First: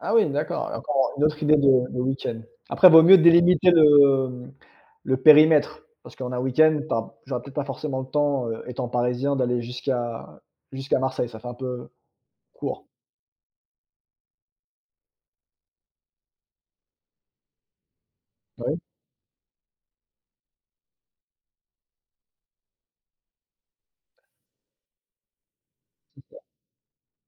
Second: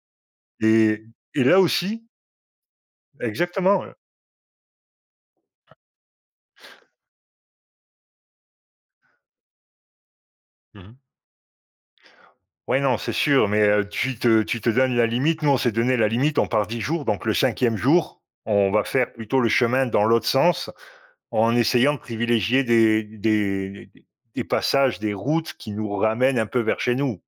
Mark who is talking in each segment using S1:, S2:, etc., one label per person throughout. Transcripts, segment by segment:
S1: Ah oui, d'accord,
S2: Et
S1: encore, heu, une autre
S2: et
S1: idée
S2: là
S1: de de
S2: aussi
S1: week-end. Après, vaut mieux délimiter
S2: Exactement, ouais.
S1: le, mmh, le périmètre, parce qu'en un week-end, tu as j'aurais peut-être pas forcément le temps, heu, étant parisien, d'aller jusqu'à
S2: Mmh mh.
S1: jusqu'à Marseille, ça fait un peu
S2: Ouais,
S1: court.
S2: non, c'est sûr mais heu, tu te tu te donnes la limite. Nous, on s'est donné la limite. On part 10 jours donc le 5e jour, on
S1: Ouais.
S2: va faire plutôt le chemin dans l'autre sens en essayant de privilégier des des des passages, des routes qui nous
S1: Super.
S2: ramènent un peu vers chez nous,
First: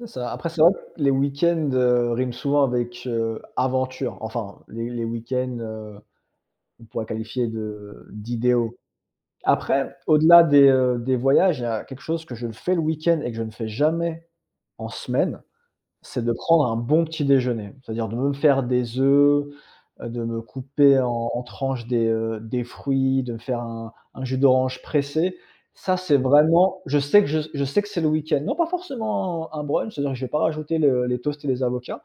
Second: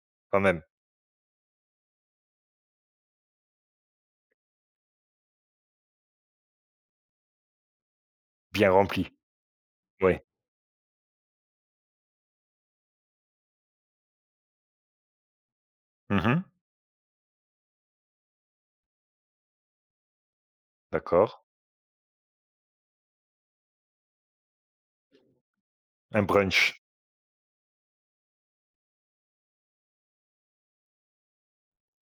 S1: C'est ça.
S2: quand
S1: Après, c'est
S2: même.
S1: vrai que les week-ends, heu, riment souvent avec, heu, aventure. Enfin, les les week-ends, heu, qu'on pourrait qualifier de
S2: Bien
S1: d'idéaux.
S2: remplis.
S1: Après,
S2: Oui.
S1: au-delà des, heu, des voyages, il y a quelque chose que je le fais le week-end et que je ne fais jamais en semaine, c'est
S2: Mmh
S1: de
S2: mh.
S1: prendre un bon petit-déjeuner. C'est-à-dire de me faire des œufs, heu, de me couper
S2: D'accord.
S1: en en tranche des, heu, des fruits, de me faire un un jus d'orange pressé. Ça, c'est
S2: Un brunch.
S1: vraiment je sais que je je sais que c'est le week-end non pas forcément un un brunch. C'est-à-dire que je vais pas rajouter le les toasts et les avocats,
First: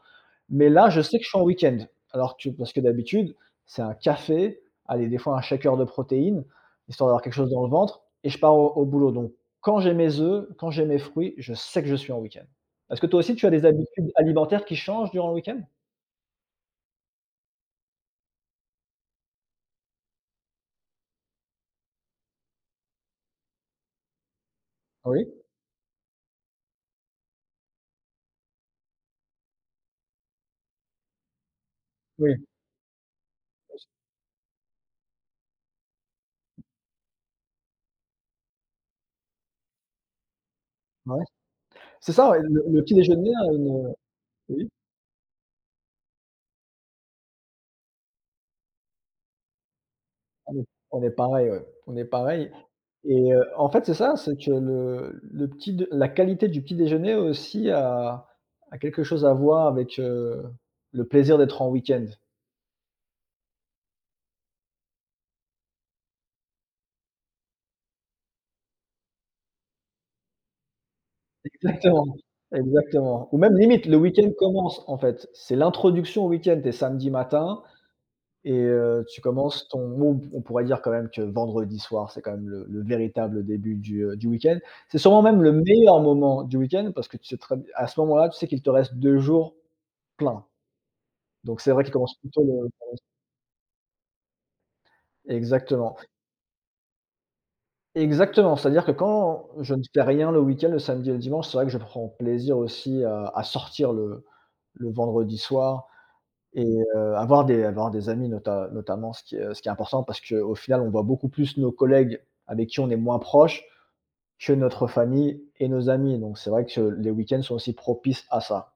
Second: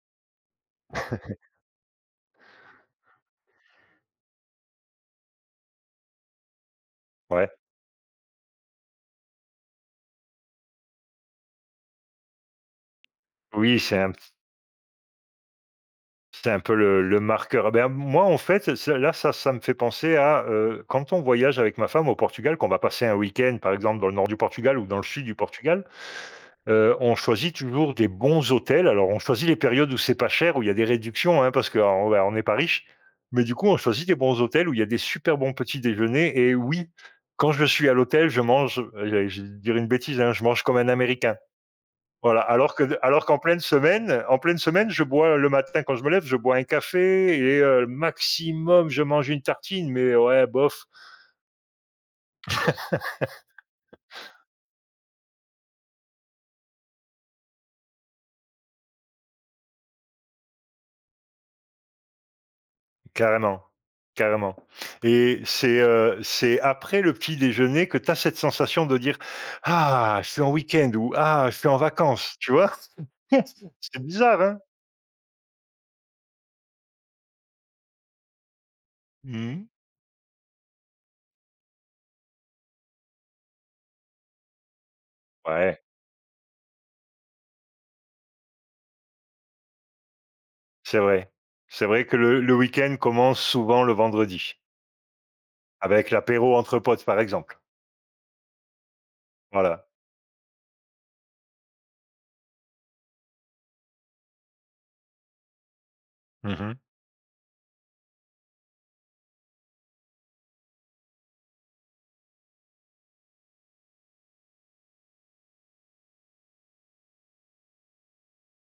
S1: mais là, je sais que je suis en week-end. Alors que parce que d'habitude, c'est un café. Allez, des fois, un shaker de protéines, histoire d'avoir quelque chose
S2: Ouais.
S1: dans le ventre et je pars au au boulot donc quand j'ai mes œufs, quand j'ai mes fruits, je sais que je suis en week-end. Est-ce que toi aussi, tu as des
S2: Oui, c'est
S1: habitudes
S2: un p
S1: alimentaires qui changent durant le week-end?
S2: C'est un peu le le marqueur. Ah, ben, moi, en fait, ça ça, là, ça ça me fait penser à, heu, quand on voyage avec ma femme au Portugal, qu'on va passer un week-end, par exemple, dans le nord du Portugal ou dans le sud
S1: Oui.
S2: du Portugal, heu, on choisit toujours des bons hôtels. Alors, on choisit les périodes où c'est pas cher où il y a des réductions, hein, parce qu'on on on n'est
S1: Oui.
S2: pas riches mais du coup, on
S1: [unintelligible]
S2: choisit des bons hôtels où il y a des super bons petits déjeuners. Eh, oui, quand je suis à l'hôtel, je mange, eh allez, je vais dire une bêtise, hein, je mange comme un
S1: Bah ouais.
S2: Américain.
S1: C'est ça,
S2: Voilà.
S1: le
S2: Alors
S1: le
S2: que
S1: petit
S2: alors
S1: déjeuner
S2: qu'en
S1: a
S2: pleine
S1: une, heu
S2: semaine en pleine
S1: oui.
S2: semaine, je bois heu, le matin quand je me lève, je bois un café et heu, maximum, je mange une tartine mais ouais,
S1: On est
S2: bof
S1: on est pareils, ouais, on est pareils et heu en fait, c'est ça, c'est que le le petit-d la qualité du petit-déjeuner au aussi a a quelque chose à voir avec, heu, le plaisir d'être en week-end.
S2: Carrément, carrément et c'est, heu, c'est après le petit déjeuner que tu as cette sensation de dire: «Ah, je suis en week-end!» Ou «Ah, je suis en
S1: Exactement,
S2: vacances!» Tu vois?
S1: exactement ou même, limite, le
S2: C'est
S1: week-end
S2: bizarre, hein?
S1: commence, en fait. C'est l'introduction au week-end. Tu es samedi matin et heu, tu
S2: Mmh.
S1: commences ton non, on on pourrait dire, quand même, que vendredi soir, c'est quand même le le véritable début du, heu, du week-end. C'est sûrement même le
S2: Ouais.
S1: meilleur moment du week-end parce que tu sais très b à ce moment-là, tu sais qu'il te reste 2 jours pleins.
S2: C'est vrai.
S1: Donc c'est vrai
S2: C'est
S1: qu'il
S2: vrai
S1: commence
S2: que le
S1: plutôt le
S2: le
S1: vendredi
S2: week-end
S1: s
S2: commence souvent le vendredi
S1: Exactement, oui.
S2: avec l'apéro entre potes, par exemple.
S1: Exactement. C'est-à-dire que quand je ne
S2: Voilà.
S1: fais rien le week-end, le samedi et le dimanche, c'est vrai que je prends plaisir aussi à à sortir le le vendredi soir
S2: Mmh
S1: et
S2: mh.
S1: heu, à voir des à voir des amis, nota notamment, ce qui est, heu, ce qui est important parce qu'au final, on voit beaucoup plus nos collègues avec qui on est moins proche que notre famille et nos amis. Donc, c'est vrai que les week-ends sont aussi propices à ça.